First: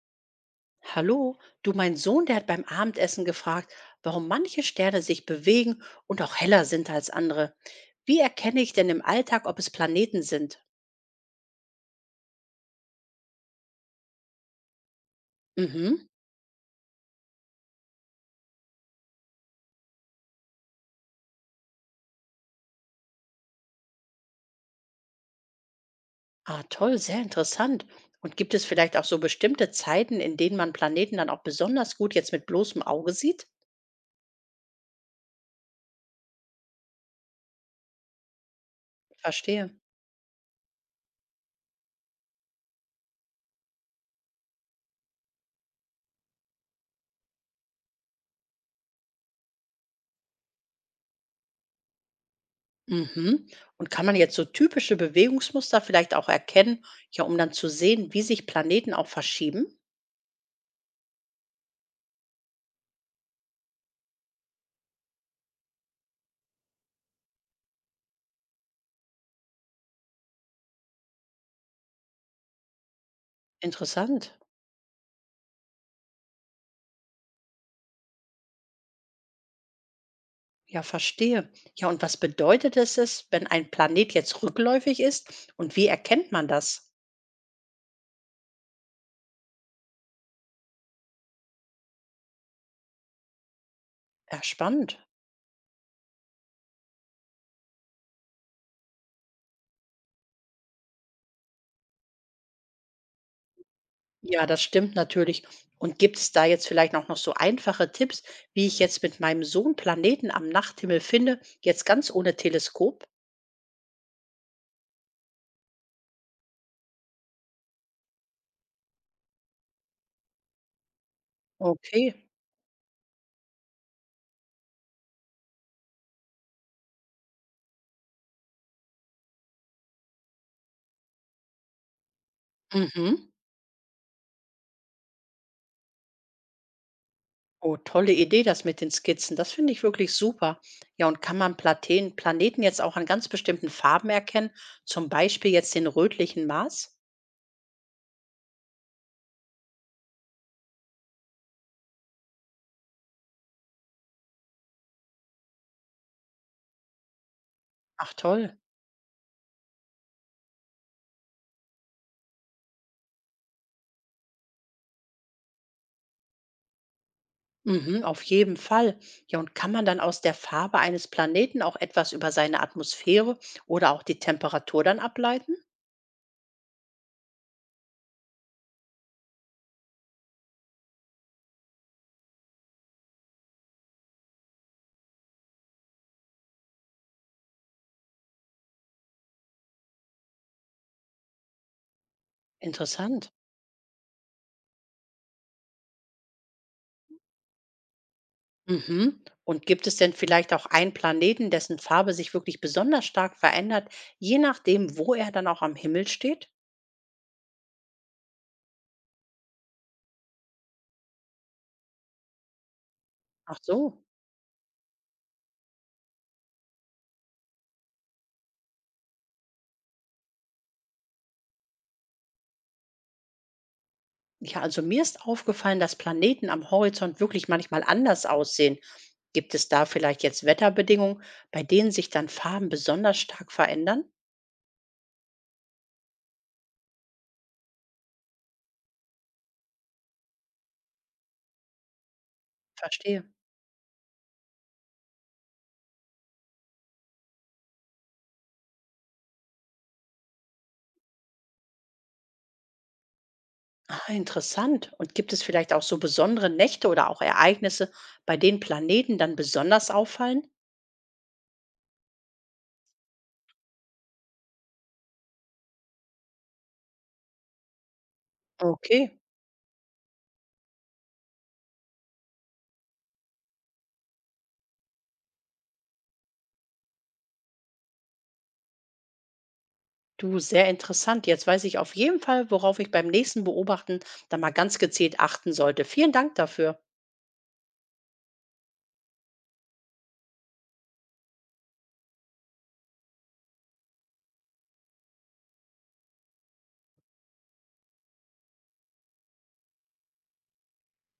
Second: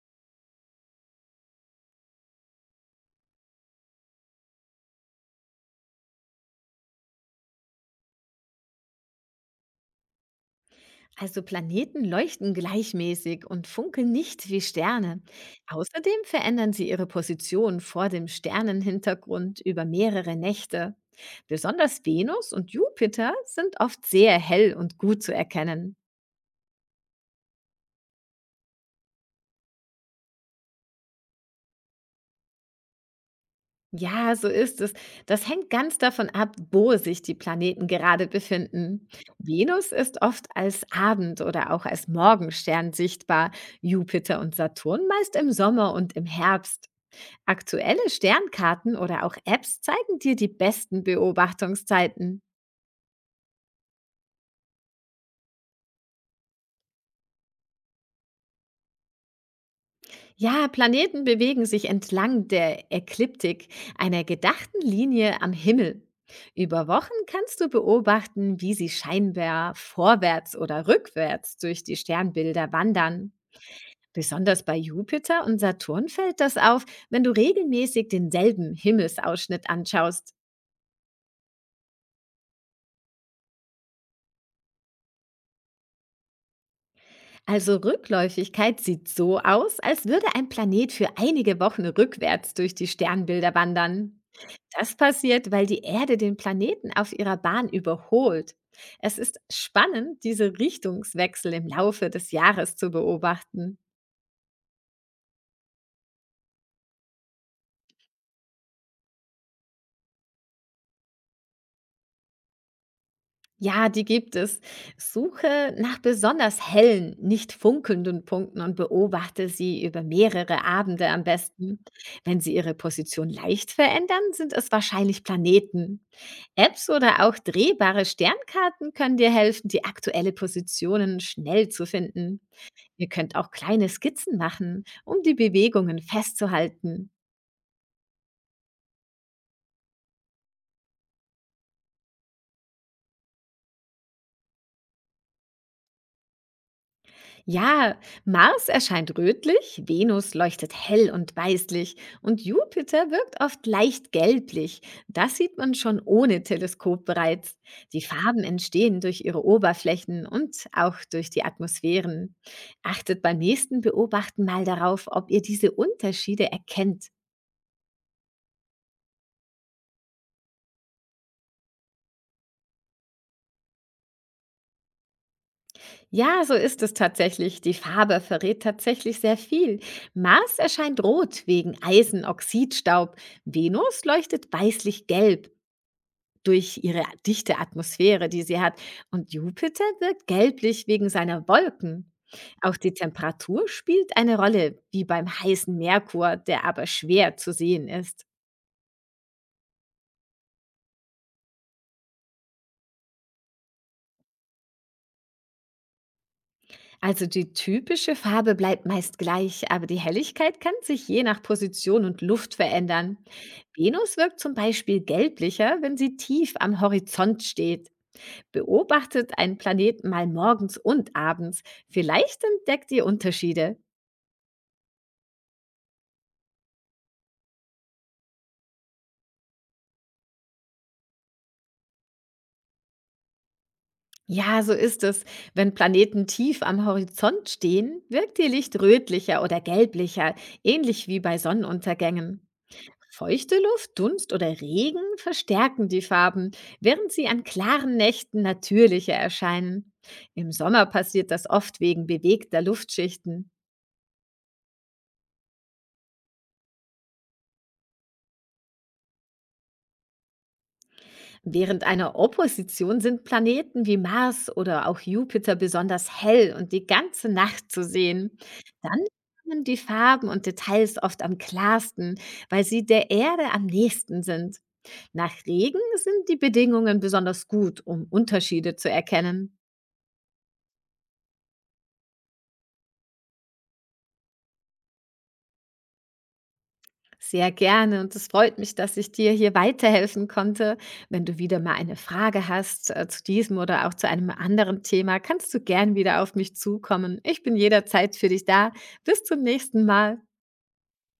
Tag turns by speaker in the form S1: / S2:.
S1: Hallo, du, mein Sohn, der hat beim Abendessen gefragt, warum manche Sterne sich bewegen und auch heller sind als andere. Wie erkenne ich denn im Alltag, ob es Planeten sind?
S2: Also Planeten leuchten gleichmäßig und funkeln nicht wie Sterne.
S1: Mhm.
S2: Außerdem verändern sie ihre Position vor dem Sternenhintergrund über mehrere Nächte. Besonders Venus und Jupiter sind oft sehr hell und gut zu erkennen.
S1: Ah, toll, sehr interessant. Und gibt es vielleicht auch so bestimmte Zeiten, in denen man Planeten dann auch besonders gut jetzt mit bloßem Auge sieht?
S2: Ja, so ist es. Das hängt ganz davon ab, wo sich die Planeten gerade befinden.
S1: Verstehe.
S2: Venus ist oft als Abend- oder auch als Morgenstern sichtbar, Jupiter und Saturn meist im Sommer und im Herbst. Aktuelle Sternkarten oder auch Apps zeigen dir die besten Beobachtungszeiten.
S1: Mhm. Und kann man jetzt so typische Bewegungsmuster vielleicht auch erkennen, ja, um dann zu sehen, wie sich Planeten auch verschieben?
S2: Ja, Planeten bewegen sich entlang der Ekliptik, einer gedachten Linie am Himmel. Über Wochen kannst du beobachten, wie sie scheinbar vorwärts oder rückwärts durch die Sternbilder wandern.
S1: Interessant.
S2: Besonders bei Jupiter und Saturn fällt das auf, wenn du regelmäßig denselben Himmelsausschnitt anschaust.
S1: Ja, verstehe. Ja, und was bedeutet es, wenn ein Planet jetzt rückläufig ist und wie erkennt man das?
S2: Also Rückläufigkeit sieht so aus, als würde ein Planet für einige Wochen rückwärts durch die Sternbilder wandern.
S1: Ja,
S2: Das
S1: spannend.
S2: passiert, weil die Erde den Planeten auf ihrer Bahn überholt. Es ist spannend, diese Richtungswechsel im Laufe des Jahres zu beobachten.
S1: Ja, das stimmt natürlich. Und gibt es da jetzt vielleicht auch noch so einfache Tipps, wie ich jetzt mit meinem Sohn Planeten am Nachthimmel finde, jetzt ganz ohne Teleskop?
S2: Ja, die gibt es. Suche nach besonders hellen, nicht funkelnden Punkten und beobachte sie über mehrere Abende am besten.
S1: Okay.
S2: Wenn sie ihre Position leicht verändern, sind es wahrscheinlich Planeten. Apps oder auch drehbare Sternkarten können dir helfen, die aktuelle Positionen schnell zu finden. Ihr
S1: Mhm.
S2: könnt auch kleine Skizzen machen, um die Bewegungen festzuhalten.
S1: Oh, tolle Idee, das mit den Skizzen. Das finde ich wirklich super. Ja, und kann man Platen, Planeten jetzt auch an ganz bestimmten Farben erkennen? Zum Beispiel jetzt den rötlichen Mars?
S2: Ja, Mars erscheint rötlich, Venus leuchtet hell und weißlich und Jupiter wirkt oft leicht gelblich. Das sieht man schon ohne Teleskop bereits. Die
S1: Ach
S2: Farben
S1: toll.
S2: entstehen durch ihre Oberflächen und auch durch die Atmosphären. Achtet beim nächsten Beobachten mal darauf, ob ihr diese Unterschiede erkennt.
S1: Mhm, auf jeden Fall. Ja, und kann man dann aus der Farbe eines Planeten auch etwas über seine Atmosphäre oder auch die Temperatur dann ableiten?
S2: Ja, so ist es tatsächlich. Die Farbe verrät tatsächlich sehr viel. Mars erscheint rot wegen Eisenoxidstaub, Venus leuchtet weißlich-gelb, durch ihre dichte Atmosphäre, die sie hat. Und Jupiter wirkt gelblich wegen seiner Wolken. Auch die
S1: Interessant.
S2: Temperatur spielt eine Rolle, wie beim heißen Merkur, der aber schwer zu sehen ist.
S1: Mhm. Und gibt es denn vielleicht auch einen Planeten, dessen Farbe sich wirklich besonders stark verändert, je nachdem, wo er dann auch am Himmel steht?
S2: Also die typische Farbe bleibt meist gleich, aber die Helligkeit kann sich je nach Position und Luft verändern.
S1: Ach so.
S2: Venus wirkt zum Beispiel gelblicher, wenn sie tief am Horizont steht. Beobachtet einen Planeten mal morgens und abends. Vielleicht entdeckt ihr Unterschiede.
S1: Ja, also mir ist aufgefallen, dass Planeten am Horizont wirklich manchmal anders aussehen. Gibt es da vielleicht jetzt Wetterbedingungen, bei denen sich dann Farben besonders stark verändern?
S2: Ja, so ist es. Wenn Planeten tief am Horizont stehen, wirkt ihr Licht rötlicher oder gelblicher, ähnlich wie bei Sonnenuntergängen.
S1: Verstehe.
S2: Feuchte Luft, Dunst oder Regen verstärken die Farben, während sie an klaren Nächten natürlicher erscheinen. Im Sommer passiert das oft wegen bewegter Luftschichten.
S1: Ah, interessant. Und gibt es vielleicht auch so besondere Nächte oder auch Ereignisse, bei denen Planeten dann besonders auffallen?
S2: Während einer Opposition sind Planeten wie Mars oder auch Jupiter besonders hell und die ganze Nacht zu sehen. Dann
S1: Okay,
S2: kommen die Farben und Details oft am klarsten, weil sie der Erde am nächsten sind. Nach Regen sind die Bedingungen besonders gut, um Unterschiede zu erkennen.
S1: du, sehr interessant. Jetzt weiß ich auf jeden Fall, worauf ich beim nächsten Beobachten dann mal ganz gezielt achten sollte. Vielen Dank dafür.
S2: Sehr gerne, und es freut mich, dass ich dir hier weiterhelfen konnte. Wenn du wieder mal eine Frage hast zu diesem oder auch zu einem anderen Thema, kannst du gern wieder auf mich zukommen. Ich bin jederzeit für dich da. Bis zum nächsten Mal.